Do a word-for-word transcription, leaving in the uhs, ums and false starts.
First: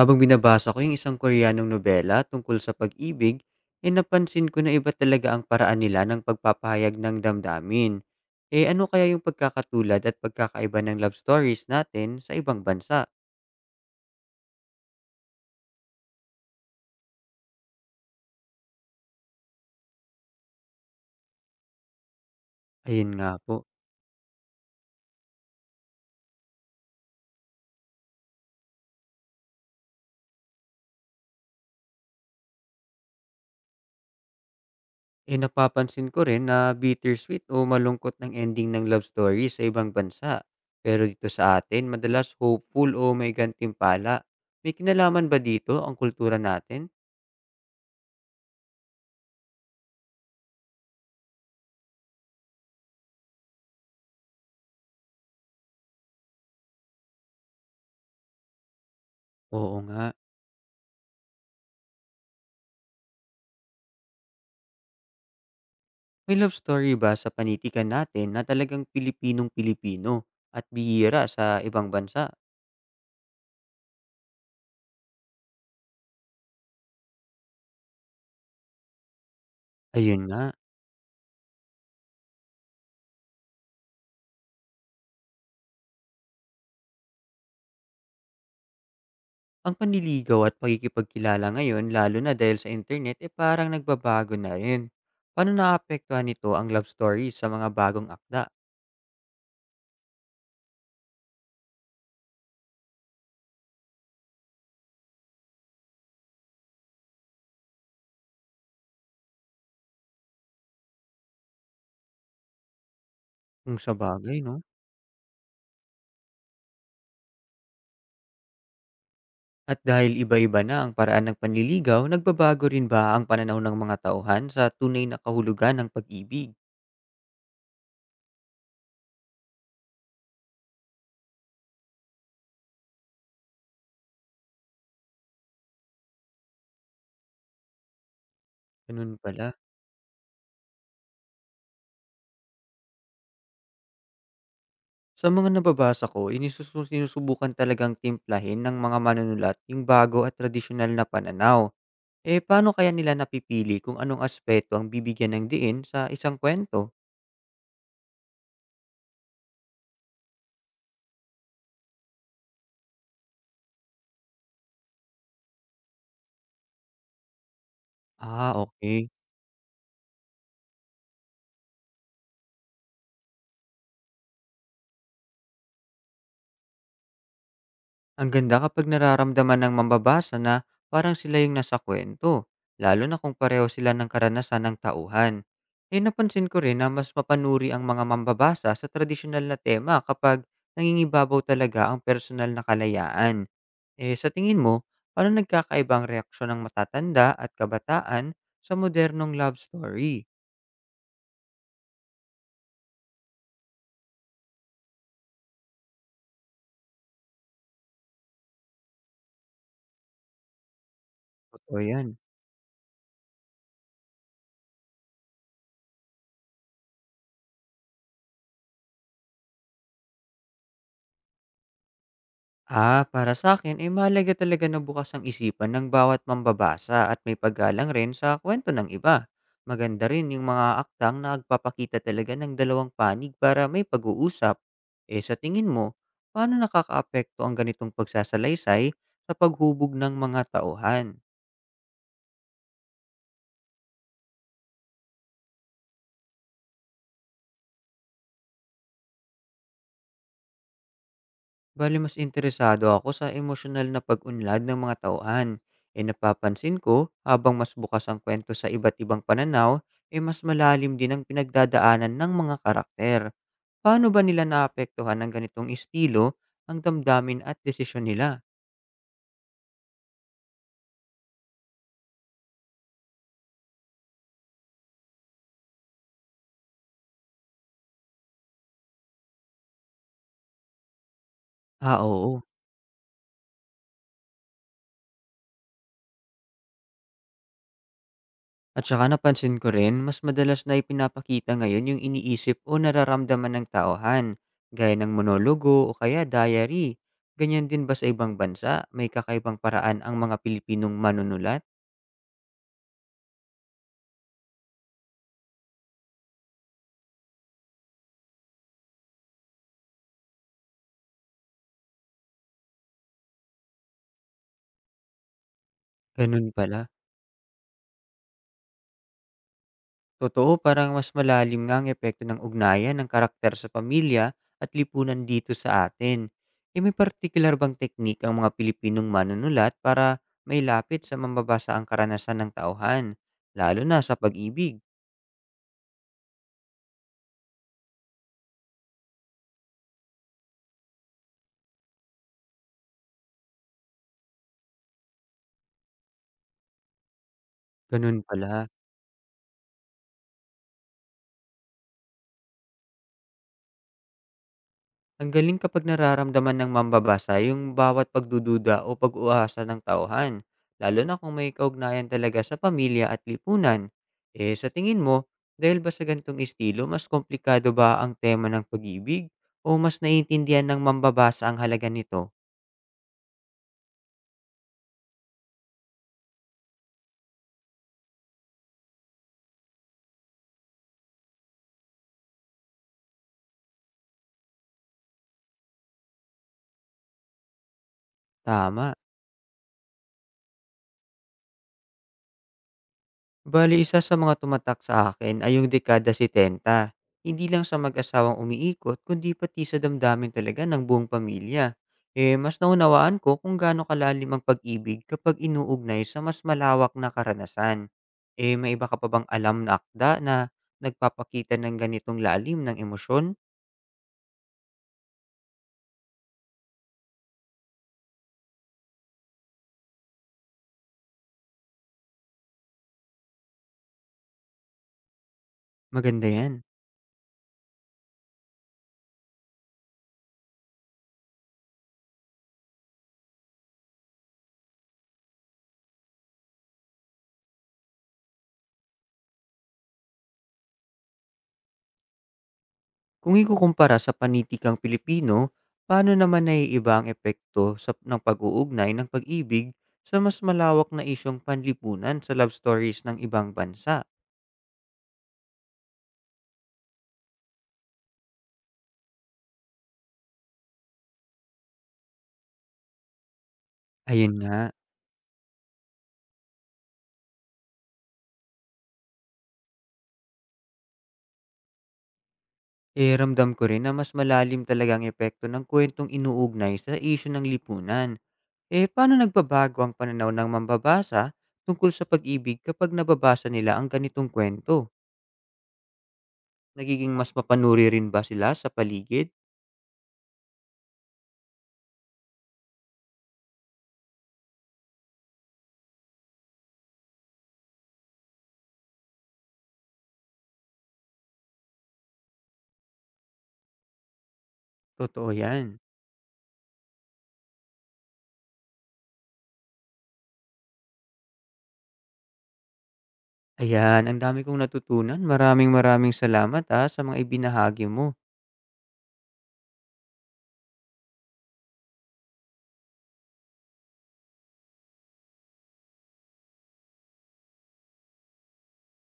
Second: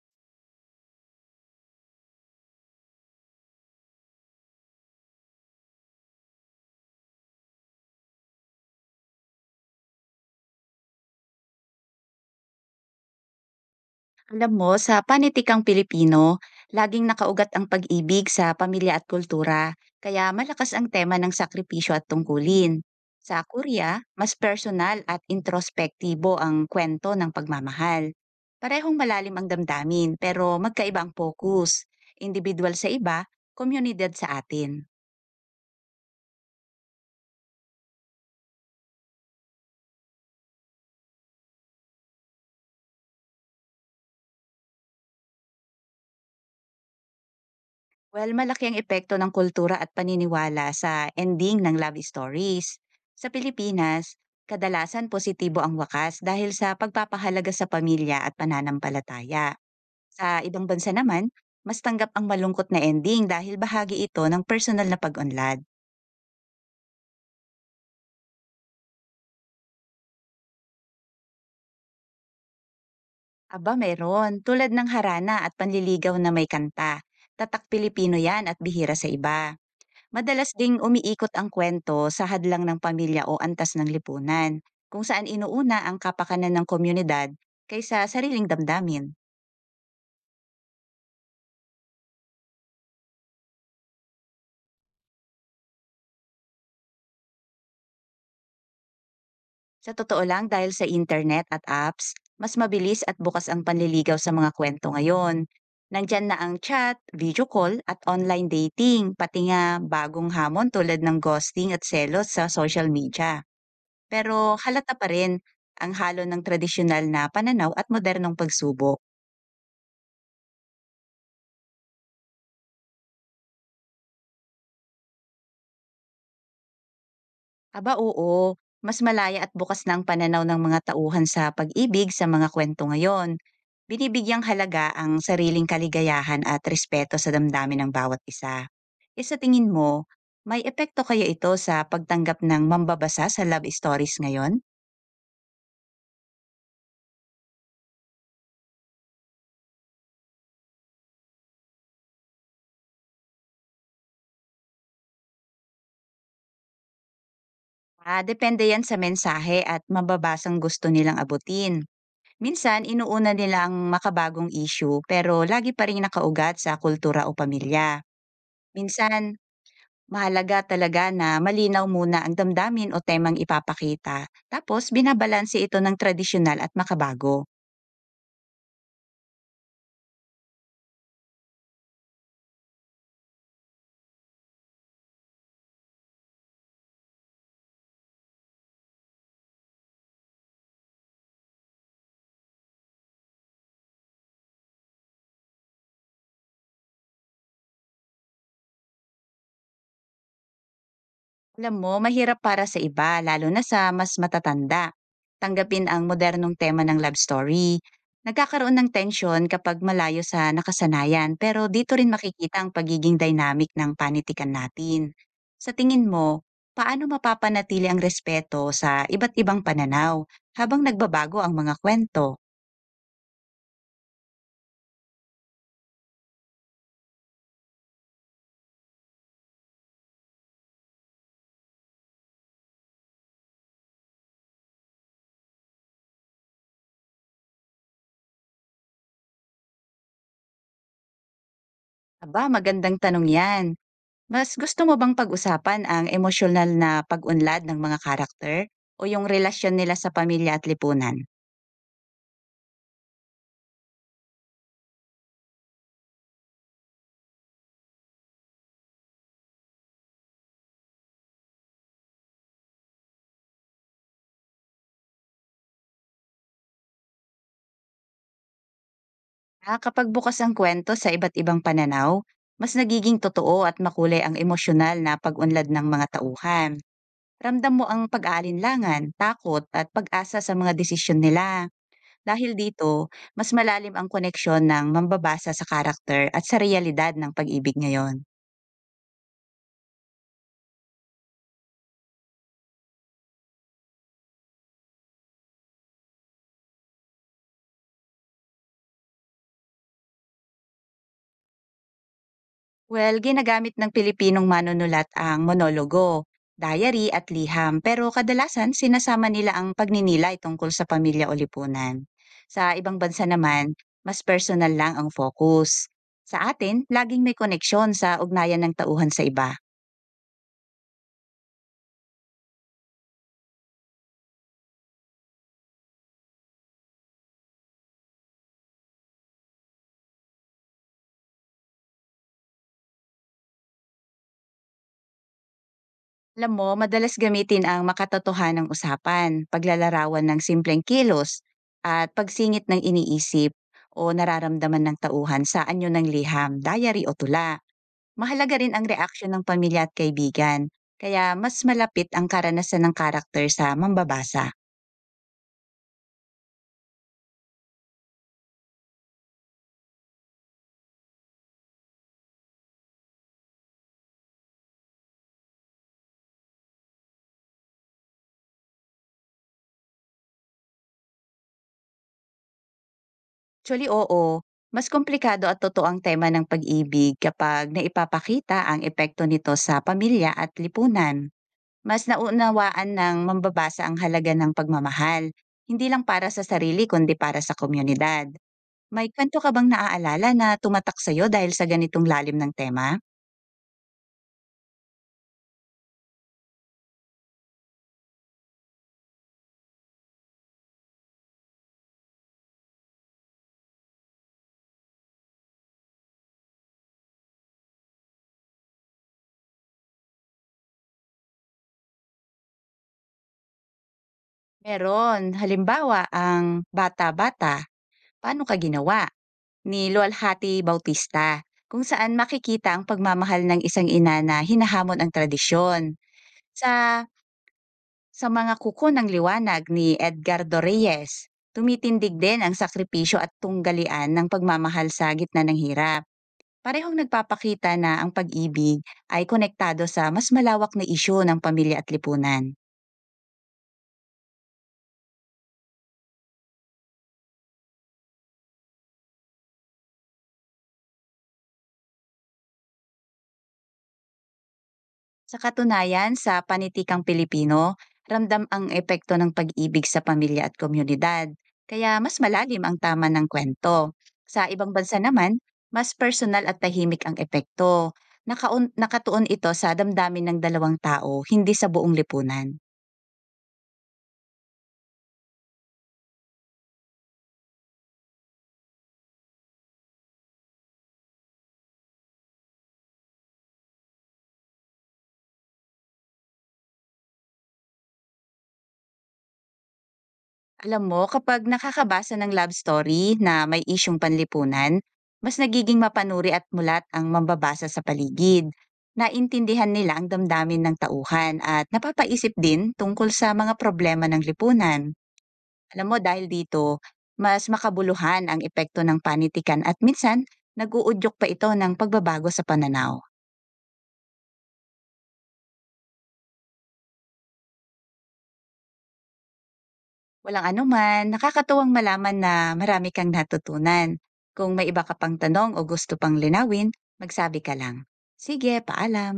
Habang binabasa ko yung isang Koreanong nobela tungkol sa pag-ibig, eh napansin ko na iba talaga ang paraan nila ng pagpapahayag ng damdamin. Eh ano kaya yung pagkakatulad at pagkakaiba ng love stories natin sa ibang bansa? Alam mo, sa panitikang Pilipino, laging nakaugat ang pag-ibig sa pamilya at kultura, kaya malakas ang tema ng sakripisyo at tungkulin. Ayun nga Sa po. Korea, mas personal at introspektibo ang kwento ng pagmamahal. Parehong malalim ang damdamin pero magkaibang focus. Individual sa iba, komunidad sa atin. Eh napapansin ko rin na bittersweet o malungkot ng ending ng love story sa ibang bansa. Pero dito sa atin, madalas hopeful o may gantimpala. May kinalaman ba dito ang kultura natin? Well, malaki ang epekto ng kultura at paniniwala sa ending ng love stories. Sa Pilipinas, kadalasan positibo ang wakas dahil sa pagpapahalaga sa pamilya at pananampalataya. Oo nga. Sa ibang bansa naman, mas tanggap ang malungkot na ending dahil bahagi ito ng personal na pag-unlad. May love story ba sa panitikan natin na talagang Pilipinong-Pilipino at bihira sa ibang bansa? Aba meron, tulad ng harana at panliligaw na may kanta. Tatak Pilipino yan at bihira sa iba. Ayun Madalas nga, ding umiikot ang kwento sa hadlang ng pamilya o antas ng lipunan, kung saan inuuna ang kapakanan ng komunidad kaysa sariling damdamin. ang panliligaw at pakikipagkilala ngayon lalo na dahil sa internet eh parang nagbabago na rin. Paano naapektuhan nito ang love story sa mga bagong akda? Sa totoo lang dahil sa internet at apps, mas mabilis at bukas ang panliligaw sa mga kwento ngayon. Nandyan na ang chat, video call at online dating, pati nga bagong hamon tulad ng ghosting at selos sa social media. Kung sabagay 'no? Pero halata pa rin ang halo ng tradisyonal na pananaw at modernong pagsubok. At dahil iba-iba na ang paraan ng panliligaw, nagbabago rin ba ang pananaw ng mga tauhan sa tunay na kahulugan ng pag-ibig? Aba oo, mas malaya at bukas na ang pananaw ng mga tauhan sa pag-ibig sa mga kwento ngayon. Binibigyang halaga ang sariling kaligayahan at respeto sa damdamin ng bawat isa. Ganun E sa pala. tingin mo, may epekto kaya ito sa pagtanggap ng mambabasa sa love stories ngayon? Sa mga nababasa ko, inisusu sinusubukan talagang timplahin ng mga manunulat yung bago at tradisyonal na pananaw. Eh, paano kaya nila napipili kung anong aspeto ang bibigyan ng diin sa isang kwento? Ah, depende yan sa mensahe at mababasang gusto nilang abutin. Minsan, inuuna nila ang makabagong issue pero lagi pa rin nakaugat sa kultura o pamilya. Ah, okay. Minsan, mahalaga talaga na malinaw muna ang damdamin o temang ipapakita. Tapos binabalanse ito ng tradisyonal at makabago. Ang ganda kapag nararamdaman ng mambabasa na parang sila yung nasa kwento, lalo na kung pareho sila ng karanasan ng tauhan. Eh, napansin ko rin na mas mapanuri ang mga mambabasa sa tradisyonal na tema kapag nangingibabaw talaga ang personal na kalayaan. Eh, sa tingin mo, paano nagkakaibang reaksyon ng matatanda at kabataan sa modernong love story? Alam mo, mahirap para sa iba, lalo na sa mas matatanda. Tanggapin ang modernong tema ng love story. Nagkakaroon ng tension kapag malayo sa nakasanayan, pero Totoo dito yan. rin makikita ang pagiging dynamic ng panitikan natin. Sa tingin mo, paano mapapanatili ang respeto sa iba't ibang pananaw habang nagbabago ang mga kwento? Ah, para sa akin, eh, mahalaga talaga na bukas ang isipan ng bawat mambabasa at may paggalang rin sa kwento ng iba. Maganda rin yung mga aktang na nagpapakita talaga ng dalawang panig para may pag-uusap. Eh, sa tingin mo, paano nakakaapekto ang ganitong pagsasalaysay sa paghubog ng mga tauhan? Aba, magandang tanong yan. Mas gusto mo bang pag-usapan ang emosyonal na pag-unlad ng mga karakter o yung relasyon nila sa pamilya at lipunan? Bali mas interesado ako sa emosyonal na pag-unlad ng mga tauhan. E napapansin ko, habang mas bukas ang kwento sa iba't ibang pananaw, e mas malalim din ang pinagdadaanan ng mga karakter. Paano ba nila naapektuhan ng ganitong estilo ang damdamin at desisyon nila? Ah, kapag bukas ang kwento sa iba't ibang pananaw, mas nagiging totoo at makulay ang emosyonal na pag-unlad ng mga tauhan. Ramdam mo ang pag-aalinlangan, takot at pag-asa sa mga desisyon nila. Ah, oo. Dahil dito, mas malalim ang koneksyon ng mambabasa sa karakter at sa realidad ng pag-ibig ngayon. At saka napansin ko rin, mas madalas na ipinapakita ngayon yung iniisip o nararamdaman ng tauhan, gaya ng monologo o kaya diary. Ganyan din ba sa ibang bansa? May kakaibang paraan ang mga Pilipinong manunulat? Well, ginagamit ng Pilipinong manunulat ang monologo, diary at liham pero kadalasan sinasama nila ang pagninilay tungkol sa pamilya o lipunan. Sa ibang bansa naman, mas personal lang ang focus. Sa Ganun pala. atin, laging may koneksyon sa ugnayan ng tauhan sa iba. Totoo, parang mas malalim nga ang epekto ng ugnayan ng karakter sa pamilya at lipunan dito sa atin. E may particular bang teknik ang mga Pilipinong manunulat para may lapit sa mambabasa ang karanasan ng tauhan, lalo na sa pag-ibig? Alam mo, madalas gamitin ang makatotohanang usapan, paglalarawan ng simpleng kilos, at pagsingit ng iniisip o nararamdaman ng tauhan sa anyo ng liham, diary o tula. Ganun Mahalaga pala. rin ang reaksyon ng pamilya at kaibigan, kaya mas malapit ang karanasan ng karakter sa mambabasa. Ang galing kapag nararamdaman ng mambabasa yung bawat pagdududa o pag-uasa ng tauhan, lalo na kung may kaugnayan talaga sa pamilya at lipunan. Eh sa tingin mo, dahil ba sa ganitong estilo, mas komplikado ba ang tema ng pag-ibig o mas naiintindihan ng mambabasa ang halaga nito? Actually, oo, mas komplikado at totoo ang tema ng pag-ibig kapag naipapakita ang epekto nito sa pamilya at lipunan. Mas naunawaan ng mambabasa ang halaga ng pagmamahal, hindi lang para sa sarili kundi para sa komunidad. Tama. May kwento ka bang naaalala na tumatak sa'yo dahil sa ganitong lalim ng tema? Bali isa sa mga tumatak sa akin ay yung dekada setenta. Hindi lang sa mag-asawang umiikot kundi pati sa damdamin talaga ng buong pamilya. Eh mas naunawaan ko kung gaano kalalim ang pag-ibig kapag inuugnay sa mas malawak na karanasan. Eh may iba ka pa bang alam na akda na nagpapakita ng ganitong lalim ng emosyon? Meron. Halimbawa, ang bata-bata, paano ka ginawa? Ni Lualhati Bautista, kung saan makikita ang pagmamahal ng isang ina na hinahamon ang tradisyon. Maganda yan. Sa sa mga kuko ng liwanag ni Edgardo Reyes, tumitindig din ang sakripisyo at tunggalian ng pagmamahal sa gitna ng hirap. Parehong nagpapakita na ang pag-ibig ay konektado sa mas malawak na isyu ng pamilya at lipunan. Kung ikukumpara sa panitikang Pilipino, paano naman naiiba ang epekto sa ng pag-uugnay ng pag-ibig sa mas malawak na isyung panlipunan sa love stories ng ibang bansa? Sa katunayan, sa panitikang Pilipino, ramdam ang epekto ng pag-ibig sa pamilya at komunidad, kaya mas malalim ang tama ng kwento. Ayun Sa nga, ibang bansa naman, mas personal at tahimik ang epekto. Nakaun- nakatuon ito sa damdamin ng dalawang tao, hindi sa buong lipunan. eh ramdam ko rin na mas malalim talaga ang epekto ng kwentong inuugnay sa isyu ng lipunan. Eh paano nagbabago ang pananaw ng mambabasa tungkol sa pag-ibig kapag nababasa nila ang ganitong kwento? Nagiging mas mapanuri rin ba sila sa paligid? Alam mo, kapag nakakabasa ng love story na may isyung panlipunan, mas nagiging mapanuri at mulat ang mambabasa sa paligid. Naintindihan nila ang damdamin ng tauhan at napapaisip din tungkol sa mga problema ng lipunan. Totoo yan. Alam mo, dahil dito, mas makabuluhan ang epekto ng panitikan at minsan, naguudyok pa ito ng pagbabago sa pananaw. Ayan, ang dami kong natutunan. Maraming maraming salamat, ah, sa mga ibinahagi mo. Walang anuman, nakakatuwang malaman na marami kang natutunan. Kung may iba ka pang tanong o gusto pang linawin, magsabi ka lang. Sige, paalam.